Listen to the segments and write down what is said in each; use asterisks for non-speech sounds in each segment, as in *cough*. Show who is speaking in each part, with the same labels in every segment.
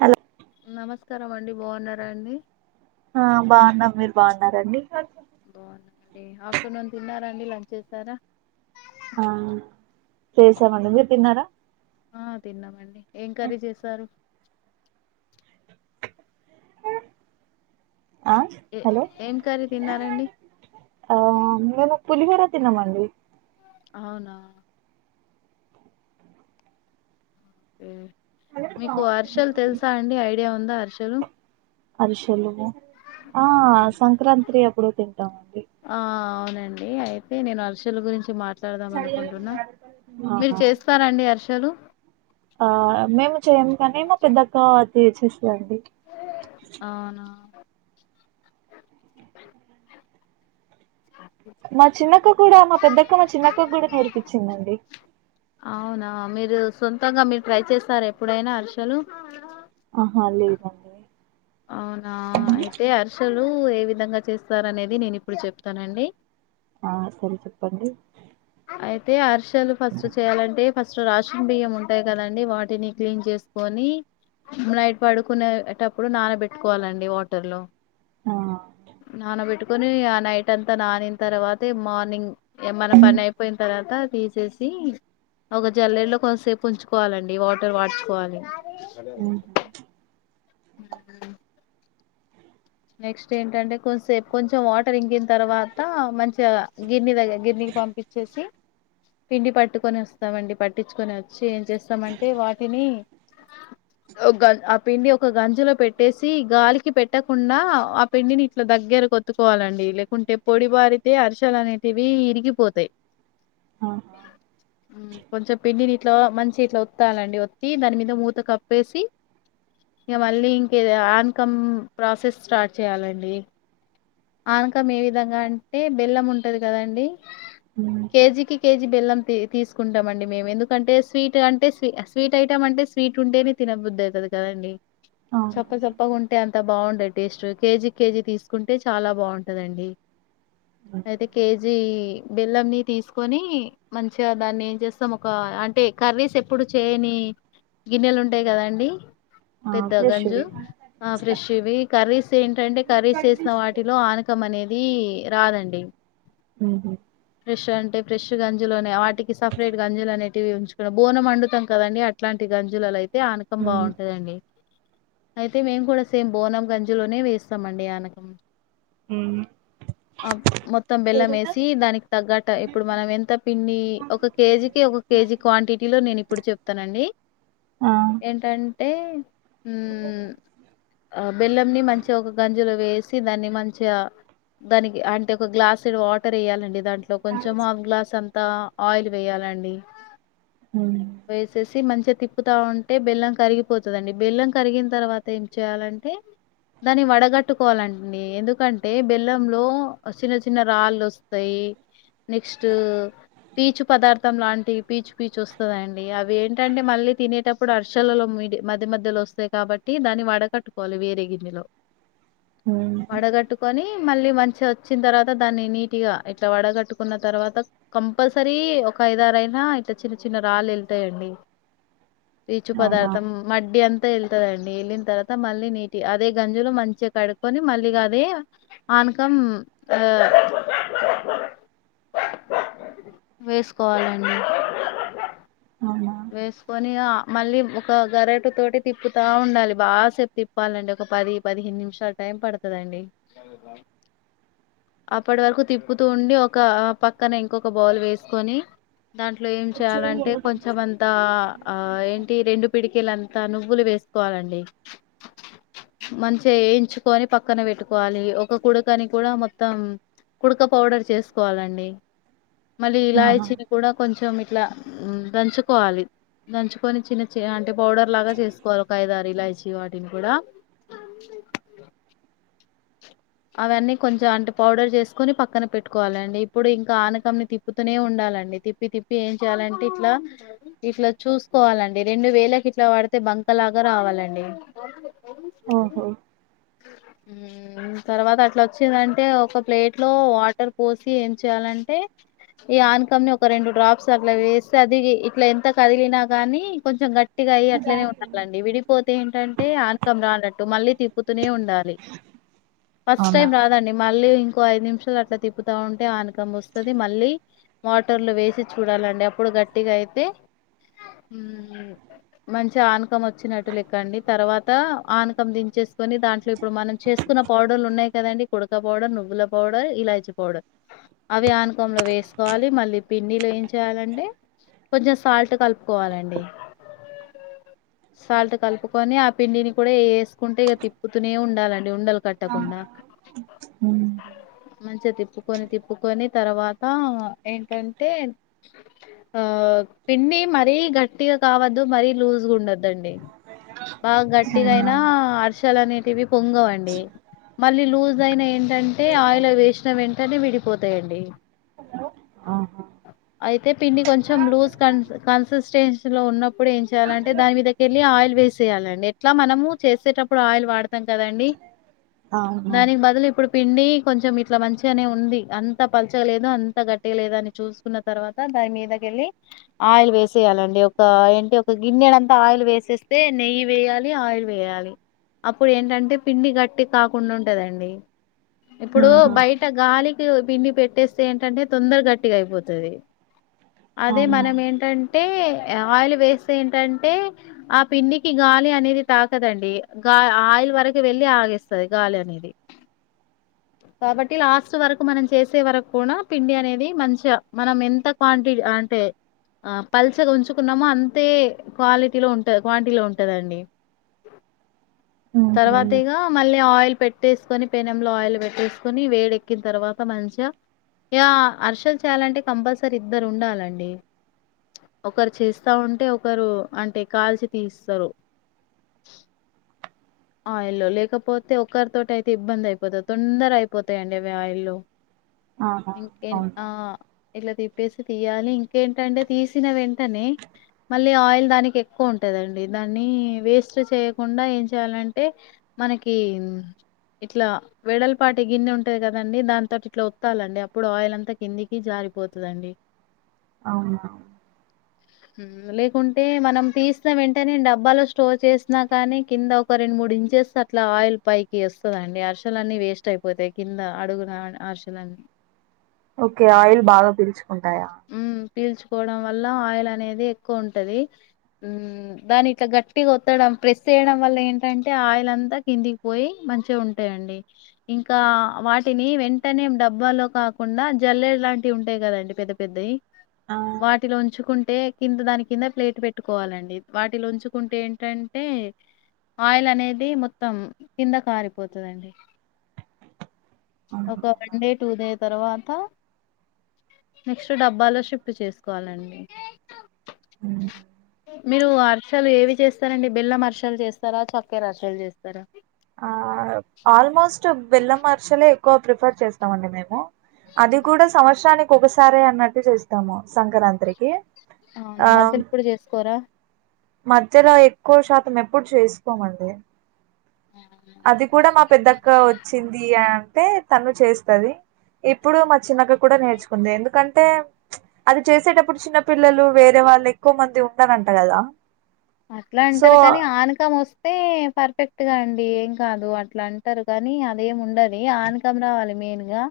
Speaker 1: Hello
Speaker 2: నమస్కారమండి, బావున్నారా అండి.
Speaker 1: హా బానం మీరు బావున్నారండి.
Speaker 2: ఆఫ్టర్నూన్ తిన్నారండి, లంచ్ చేసారా.
Speaker 1: ఆ చేసామండి, మీర్ తిన్నారా.
Speaker 2: ఆ తిన్నామండి, ఏ కరీ చేసారు.
Speaker 1: ఆ
Speaker 2: ఏ
Speaker 1: హలో
Speaker 2: ఏం కర్రీ తిన్నారండి
Speaker 1: పులిహోర తినమండి.
Speaker 2: అవునా మీకు అర్షలు తెలుసా అండి, ఐడియా ఉందా అర్షలు.
Speaker 1: అర్షలుగా ఆ సంక్రాత్రే అప్పుడు తింటామండి.
Speaker 2: ఏ అయితే నేను అర్షలా గురించి మాట్ మీరు
Speaker 1: ఆహా
Speaker 2: చేస్తారండి అర్షలు.
Speaker 1: ఆ మేము చేయము కాని మా పెద్ద అత్త తెచ్చేస్
Speaker 2: అవునా
Speaker 1: మా చిన్నక్క కూడా, మా పెద్దక్క, మా చిన్నక్క కూడా నేర్పించిందండి.
Speaker 2: అవునా, మీరు సొంతంగా మీరు ట్రై చేస్తారా ఎప్పుడైనా అర్షలు.
Speaker 1: ఆహా లేదండి.
Speaker 2: ఆ అయితే హర్షలు ఏ విధంగా చేస్తారు అనేది నేను ఇప్పుడు చెప్తానండి.
Speaker 1: ఆ సరే చెప్పండి.
Speaker 2: అయితే హర్షాలు ఫస్ట్ చేయాలంటే ఫస్ సృ రాషన్ బియ్యం ఉంటాయి కదండి. వాటిని క్లీన్ చేసుకొని నైట్ పడుకునే టప్పుడు నానబెట్టుకోవాలండి వాటర్ లో
Speaker 1: ఆ
Speaker 2: నానబెట్టూ కొనే ఆ నైట్ అంతా నానీన్ తర్వాత మార్నింగ్ ఏ మన పనైప్ పోయిన తర్వాత తీసేసి ఒక జల్లెర్లో కొంతసేపు ఉంచుకోవాలండి వాటర్ వాడ్చుకోవాలి *unintelligible* నెక్స్ట్ ఏంటంటే కొంచ సేపు కొంచెం వాటర్ ఇంగిన తర్వాత మంచిగా గిన్ని దగ్గర గిన్ని పంపించేసి పిండి పట్టుకొని వస్తామండి పట్టించుకొని వచ్చి ఏం చేస్తామంటే వాటిని ఆ పిండి ఒక గంజిలో పెట్టేసి గాలికి పెట్ట కుండా ఆ పిండిని ఇట్లా దగ్గర కొత్తుకోవాలండి లేకుంటే పొడి బారితే అరిసలు అనేటివి విరిగిపోతాయి
Speaker 1: ఆహా
Speaker 2: కొంచెం పిండిని ఇట్లో మంచి ఇట్లా వత్తాలండి ఒత్తి దాని మీద మూత కప్పేసి ఇంక మళ్ళీ ఇంకేద ఆన్కమ్ ప్రాసెస్ స్టార్ట్ చేయాలండి ఆనకం ఏ విధంగా అంటే బెల్లం ఉంటది కదండి కేజీకి కేజీ బెల్లం తీసుకుంటాంమండి మే ఎందుకంటే స్వీట్ అంటే స్వట్ ఐటమ్ అంటే స్వీట్ ఉంటే తిన బుద్ది అయితుంది కదండి చప్ప
Speaker 1: అవునండి
Speaker 2: చప్పగా ఉంటే అంత బాగుండది టేస్ట్ కేజీ కేజీ తీసుకుంటే చాలా బాగుంటందండి అయితే కేజీ బెల్లంన్ని తీసుకొని మంచిగా దాన్ని ఏం చేస్తాం ఒక అంటే కర్రీస్ ఎప్పుడు చేయని గిన్నెలు ఉంటాయి కదండి
Speaker 1: ఆ
Speaker 2: పెద్ద గంజు
Speaker 1: ఫ్రెష్వి
Speaker 2: ఆ ఫ్రెష్ వి కర్రీస్ ఏంటంటే కర్రీస్ వే వాటిలో ఆనకం అనేది రాదండి
Speaker 1: ఉమ్
Speaker 2: ఫెష్ అంటే ఫెష్ గంజలు అయి వాటికి సపరేట్ గంజలు అనేటివి ఉంచుకు బోనం వండుతాం కదండి అట్లాంటిది గంజులలో అయితే ఆనకం
Speaker 1: ఉమ్
Speaker 2: బాగుంటదండి అయితే మేము కూడా సేమ్ బోనం గంజులోనే వేస్తామ అండి ఆనకం
Speaker 1: ఉ
Speaker 2: మొత్తం బెల్లం వేసి దానికి తగ్గట ఇప్పుడు మనం ఎంత పిండి ఒక కేజీకి ఒక కేజీ క్వాంటిటీలో నేను ఇప్పుడు చెప్తానండి
Speaker 1: ఆ
Speaker 2: ఏంట అంటే మ్ బెల్లంని మంచిగా ఒక గంజులో వేసి దాన్ని మంచిగా దానికి అంటే ఒక గ్లాస్ వాటర్ వేయాలండి దాంట్లో కొంచెం ఆఫ గ్లాస్ అంతా ఆయిల్ వేయాలండి
Speaker 1: ఉమ్
Speaker 2: వేసేసి మంచి తిప్పుతా ఉంటే బెల్లం కరిగిపోతుందండి బెల్లం కరిగిన తర్వాత ఏం చేయాలంటే దాన్ని వడగట్టుకోవాలండి ఎందుకంటే బెల్లంలో చిన్న చిన్న రాళ్ళు వస్తాయి నెక్స్ట్ పీచు పదార్థం లాంటివి పీచు పీచు వస్తుందండి అవి ఏంటంటే మళ్ళీ తినేటప్పుడు అరుసలలో మధ్య మధ్యలో వస్తాయి కాబట్టి దాన్ని వడకట్టుకోవాలి వేరే గిన్నెలో
Speaker 1: ఉమ్
Speaker 2: వడగట్టుకొని మళ్ళీ మంచి వచ్చిన తర్వాత దాన్ని నీట్ గా ఇట్లా వడగట్టుకున్న తర్వాత కంపల్సరీ ఒక ఐదారు అయినా ఇతే చిన్న చిన్న రాళ్ళు వెళ్తాయండి రీచు
Speaker 1: అవునా
Speaker 2: పదార్థం మడ్డి అంతా వెళ్తుందిండి వెళ్ళిన తర్వాత మళ్ళీ నీటి అదే గంజులో మంచిగా కడు కని మళ్ళీగా అదే ఆనకం ఆ వేసుకోవాలండి
Speaker 1: అవునా
Speaker 2: కొని ఆ మళ్ళీ ఒక గరెటు తోటి తిప్పుతా ఉండాలి బాసేప్ తిప్పాలండి ఒక పది పదిహే ఎన్ని నిమిషాలు టైం పడతదండి అప్పటి వరకు తిప్పుతూ ఉండి ఒక పక్కన ఇంకొక బౌల్ వేసుకొని దా ఇంట్లో ఏం చేయాలంటే కొంచెం అంతా ఆ ఏంటి రెండు పిడికీలం తా నువ్వులు వేసుకోవాలండి మంచిగా ఎంచుకొని పక్కన పెట్టుకోవాలి ఒక కుడుకని కూడా మొత్తం కుడక పౌడర్ చేసుకోవాలండి. మళ్ళీ
Speaker 1: ఆహా
Speaker 2: ఇలాయిచీని కూడా కొంచెం ఇట్లా దంచుకోవాలి. దంచుకొని చిన్న చి అంటే పౌడర్ లాగా చేసుకోవాలి ఒక అయిదారు ఇలాచి వాటిని కూడా అ *inaudible* అవన్నీ కొంచెం అంటే పౌడర్ చేసుకొని పక్కన పెట్టుకోవాలండి ఇప్పుడు ఇంకా ఆనకంని తిప్పుతూనే ఉండా ప్పాలండి తిప్పి తిప్పి ఏం చేయాలంటే ఇట్లా ఇట్లా చూసుకోవాలండి రెండు వేలకు ఇట్లా వాడితే బంక లాగా రావాలండి
Speaker 1: ఆ ఓహో
Speaker 2: ఆ *inaudible* తర్వాత అట్లా వచ్చిందంటే ఒక ప్లేట్ లో వాటర్ పోసి ఏం చేయాలంటే ఈ ఆన్కమ్ ని ఒక రెండు డ్రాప్స్ అట్లా వేస్తే అది ఇట్లా ఎంత కరిగినా గానీ కొంచెం గట్టిగయి అట్లనే ఉండాలండి విడిపోతే ఏంటే ఆనకం రాన్నట్టు మళ్ళీ తిప్పుతూనే ఉండాలి ఫస్ట్
Speaker 1: అవునా
Speaker 2: టైం రాదండి మళ్ళీ ఇంకో ఐదు నిమిషాలు అట్లా తిప్పుతా ఉంటే ఆనకం వస్తుంది మళ్లీ వాటర్లు వేసి చూడాలండి అప్పుడు గట్టిగా అయితే మంచిగా ఆనకం వచ్చినట్టు లెక్కండి తర్వాత ఆనకం దిం చు కొని దాంట్లో ఇప్పుడు మనం చేసుకున్న పౌడర్లు ఉన్నాయి కదండి కుడక పౌడర్ నువ్వుల పౌడర్ ఇలాచి పౌడర్ అవి ఆనకంలో వేసుకోవ లి మళ్లీ మళ్లీ పిండిలో ఏం చేయాలంటే కొంచె సాల్ట్ కలుపుకోవాలండి. సాల్ట్ కలుపుకొని ఆ పిండిని కూడా వేసుకుంటే ఇక తిప్పుతూనే ఉండాలండి ఉండల్ టకుండా
Speaker 1: ఉమ్
Speaker 2: చ్చ తిప్పుకొని తిప్పుకొని తర్వాత ఏంటంటే ఆ పిండి మరీ గట్టిగా కావద్దు మరీ లూజ్గా ఉండదుండి బాగా గట్టిగా
Speaker 1: అవునా
Speaker 2: అయినా అర్సల్ అనేటివి పొంగవండి మళ్లీ లూజ్ అయిన ఏంటంటే ఆయిల్ వేసిన వెంటనే విడిపోతాయండి మళ్లీ
Speaker 1: ఆహా
Speaker 2: అయితే పిండి కొంచెం లూజ్ కన్ కన్సిస్టెన్సీ లో ఉన్నప్పుడు ఏం చేయాలంటే దాని మీద కెళ్ళి ఆయి యిల్ వేసేయాలండి ఎట్లా మనము చేసేటప్పుడు ఆయిల్ వాడతాం కదండి.
Speaker 1: అవునా
Speaker 2: దానికి బదులు ఇప్పుడు పిండి కొంచెం ఇట్లా మంచిగానే ఉంది అంత పల్చగా లేదు అంత గట్టిగా లేదు అని చూసుకున్న తర్వాత దాని మీదకేళ్ళి ఆయిల్ వేసేయాలండి ఒక ఏంటి ఒక గిన్నెడ అంతా ఆయిల్ వేసేస్తే నెయి యి వేయాలి ఆయిల్ వేయాలి అప్పుడు ఏంటంటే పిండి గట్టి కాకుండా ఉంటదండి ఇప్పుడు
Speaker 1: ఆహా
Speaker 2: బయట గాలి తేవ్ పిండి పెట్టేస్తే ఏంటంటే తొందర గట్టిగా అయిపోతది అదే
Speaker 1: అవునా
Speaker 2: మనం ఏంటంటే ఆయిల్ వేస్తే ఏంటంటే ఆ పిండికి గాలి అనేది తాకదండి గా ఆయి వరకు వెళ్ళి ఆగేస్తాది గాలి అనేది కాబట్టి లాస్ట్ వరకు మనం చేసే వరకు కూడా పిండి అనేది మంచిగా మనం ఎంత క్వాంటి అంటే ఆ పల్సగా ఉంచుకున్నాము అంతే క్వాలిటీలో ఉంట క్వాంటిటీలో ఉంటదండి *inaudible* తర్వాత
Speaker 1: ఆహ
Speaker 2: ఇగ మళ్ళీ ఆయిల్ పెట్టేసుకొని పెనంలో ఆయిల్ పెట్టేసుకొని వేడెక్కిన తర్వాత మంచిగా యా అరిసెలు చేయాలంటే కంపల్సరీ ఇద్దరు ఉండాలండి ఒకరు చేస్తా ఉంటే ఒకరు అంటే కాల్చి తీస్తారు ఆయిల్లో లేకపోతే ఒకరితోటి అయితే ఇబ్బంది అయిపోతుంది తొందర అయిపోతాయండి అవి ఆయిల్లో
Speaker 1: ఆహా
Speaker 2: ఇంక
Speaker 1: అవునా
Speaker 2: ఆ ఇలా దీప్ దింపేసి తీయాలి ఇంకేంటంటే తీసిన వెంటనే మళ్ళీ ఆయిల్ దానికి ఎక్కువ ఉంటదండి దాన్ని వేస్ట్ చేయకుండా ఏం చేయాలం టే మనకి ఇట్లా వెడలపాటి గిన్నె ఉంటది కదండి దానితోటి ఇట్లా ఓత్తాలండి అప్పుడు ఆయిల్ అంతా కిందికి జారీ పోతదండి
Speaker 1: అవునా
Speaker 2: ఉహూ లేకుంటే మనం తీసిన వెంటనే డబ్బాలో స్టోర్ చేసిన కానీ కింద ఒక రెండు మూడు ఇంచెస్ అట్లా ఆయిల్ పైకి వస్తదిండి అరీసేలు అన్నీ వేస్ట్ అయిపోతాయి కింద అడుగు చలండి
Speaker 1: ఓకే ఆయిల్ బాగా పీల్చుకుంటాయా
Speaker 2: హ్మ్. పీల్చుకోవడం వల్ల ఆయిల్ అనేది ఎక్కువ ఉంటది దాని ఇట్లా గట్టిగా వోత్తడం ప్రెస్ చేయడం వల్ల ఏంటి అంటే ఆయిల్ అంతా కిందికి పోయి మంచిగా ఉంటాయండి ఇంకా వాటిని వెంటనే డబ్బాలో కాకుండా జల్లెడ లాంటివి ఉంటాయి కదండి పెద్ద పెద్దవి
Speaker 1: ఆ
Speaker 2: వాటిలో ఉంచుకుం టే కింద దాని కింద ప్లేట్ పెట్టుకోవాలండి వాటిలో ఉంచుకుంటే ఏంటంటే ఆయిల్ అనేది మొత్తం కింద కారిపోతదండి ఒక
Speaker 1: అవునా
Speaker 2: వన్ డే టూ డే తర్వాత నెక్స్ట్ డబ్బాలో షిఫ్ట్ చేసుకోవాలండి
Speaker 1: ఉమ్
Speaker 2: మీరు అరిసెలు ఏవి చేస్తారండి బెల్లం అరిసెలు చేస్తారా చక్కెర అరిసెలు చేస్తారా
Speaker 1: ఆ ఆల్మోస్ట్ బెల్లం అరిసెలే ఎక్కువ ప్రిఫర్ చేస్తాం అండి మేము అది కూడా సంవత్సరానికి ఒకసారే అన్నట్టు చేస్తాము సంక్రాంతికి
Speaker 2: అవునా
Speaker 1: ఆ
Speaker 2: మధ్యలో ఇప్పుడు చేసుకోరా
Speaker 1: మధ్యలో ఎక్కువ శాతం ఎప్పుడు చేసుకోమండి అది కూడా మా పెద్దక్క వచ్చింది అంటే తను చేస్తది ఇప్పుడు మ చిన్నక్క కూడా నేర్చుకుంది ఎందుకం టే అది ప్చ్ చేసేటప్పుడు చిన్నపిల్లలు వేరే వాళ్ళు ఎక్కువ మంది ఉండరంట కదా
Speaker 2: అట్లా
Speaker 1: సో
Speaker 2: అంటారు కాని ఆనకం వస్తే పర్ఫెక్ట్ గా అం డి ఏం కాదు అట్లా అంటారు కానీ అదేం ఉండదు ఆనకం రావాలి మెయిన్ గా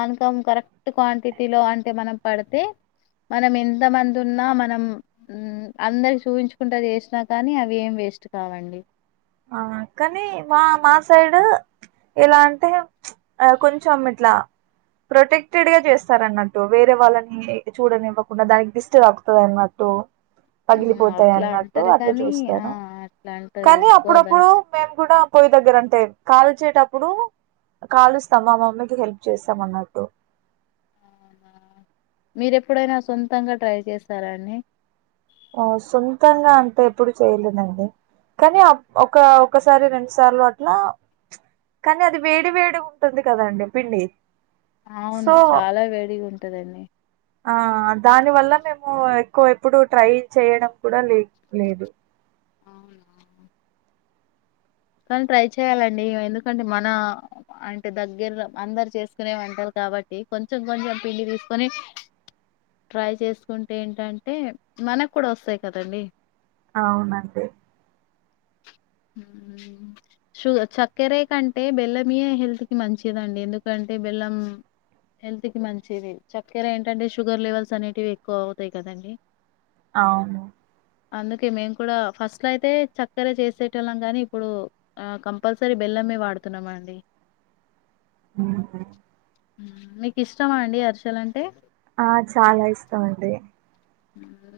Speaker 2: అనకం కరెక్ట్ క్వాంటిటీ లో అంటే మనకు పడితే మనం ఎంత మంది ఉన్నా మనం ఉమ్ అందరికి చూపించు కుంట చేసినా కానీ అవి ఏం వేస్ట్ కావండి
Speaker 1: ఆ కానీ మా మా సైడ్ ఎలా అంటే ప్చ్ కొంచెం ఇట్లా ప్రొటెక్టెడ్ గా చేస్తార అన్నట్టు వేరే వాళ్ళని చూడనివ్వకుండా దానికి దిష్టి తాకుతది అన్నట్టు పగిలిపోతాయి
Speaker 2: అట్లా
Speaker 1: అన్నట్టు
Speaker 2: అంటారు
Speaker 1: అట్లా
Speaker 2: కాని ఆ
Speaker 1: చూస్తారు
Speaker 2: అట్లా అంటారు
Speaker 1: కానీ అప్పుడప్పుడు
Speaker 2: దానికి
Speaker 1: మేము కూడా పోయి దగ్గర అంటే కాల్ చ్చేటప్పుడు కాలుస్తాం మా మమ్మీకి హెల్ప్ చేస్తాం అన్నట్టు
Speaker 2: మీరు ఎప్పుడైనా సొంతంగా ట్రై చేస్తారా అండి
Speaker 1: ఆ సొంతంగా అంటే ఎప్పుడు చేయలేదండి కానీ ఆ ఒక ఒకసారి రెండు సార్లు అట్లా ప్చ్ కానీ అది వేడి వేడిగ ఉంటది కదండి పిండి
Speaker 2: అవును
Speaker 1: సో
Speaker 2: చాలా వేడిగా ఉంటదండి
Speaker 1: ఆ దాని వల్ల మేము ఎక్కువ ఎప్పుడు ట్రై చేయడం కూడా లే లేదు
Speaker 2: అవునా కానీ ట్రై చేయాలండి ఎందుకంటే మన అంటే దగ్గర అందరు చేసుకునే వంటారు కదా కాబట్టి కొంచెం కొంచెం పిండి తీసుకొని ట్రై చేసుకుంటే ఏంటంటే మనకు కూడా వస్తాయి కదండి
Speaker 1: అవునండి
Speaker 2: ఉమ్ ఉ షుగ చక్కెరే కంటే బెల్లమయ హెల్త్కి మంచిదండి ఎందుకంటే బెల్లం హెల్త్ కి మంచివి చక్కెర ఏంటంటే షుగర్ లెవెల్స్ అనేటివి ఎక్కువ అవుతాయి కదండడి
Speaker 1: అవును
Speaker 2: అందుకే మేము కూడా ఫస్ట్ లో అయితే చక్కర చేసే లం కానీ ఇప్పుడు కంపల్సరీ బెల్లమే వాడుతున్నాం అండి
Speaker 1: ఉ
Speaker 2: మీకు ఇష్టమా అండి అరిసలంటే
Speaker 1: ఆ చాలా ఇష్టం అండి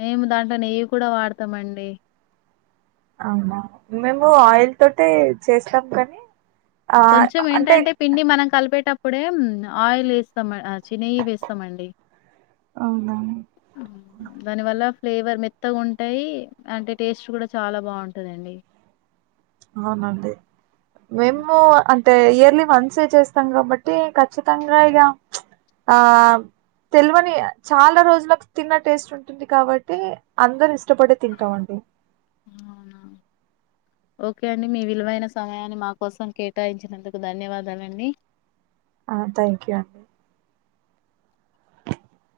Speaker 2: మేము దాంట్లో నెయ్యి కూడా వాడతామండి
Speaker 1: అవునా మేము ఆయిల్ తోట చేస్తాం కానీ ఆ
Speaker 2: కొంచెం
Speaker 1: అంటే
Speaker 2: ఏంటంటే పిండి మనం కలిపేటప్పుడే ఆయిల్ వేస్తాం చిన్య వేస్తామండి
Speaker 1: అవునా
Speaker 2: దానివల్ల ఫ్లేవర్ మెత్తగా ఉంటాయి అంటే టేస్ట్ కూడా చాలా బాగుంటుందండి
Speaker 1: అవునండి మేము అ అంటే ఇయర్లీ వన్స్ చేస్తాం కాబట్టి ఖచ్చితంగా ఇక ఆ తెల్వని చాలా రోజులకు తిన్న టేస్ట్ ఉంటుంది కాబట్టి అందరుూ ఇష్టపడే తింటాంండి
Speaker 2: అవునా ఓకే అండి మీ విలువైన సమయాన్ని మా కోసం కేటాయించినందుకు ధన్యవాదాలండి
Speaker 1: ఆ థ్యాంక్ యూ అండి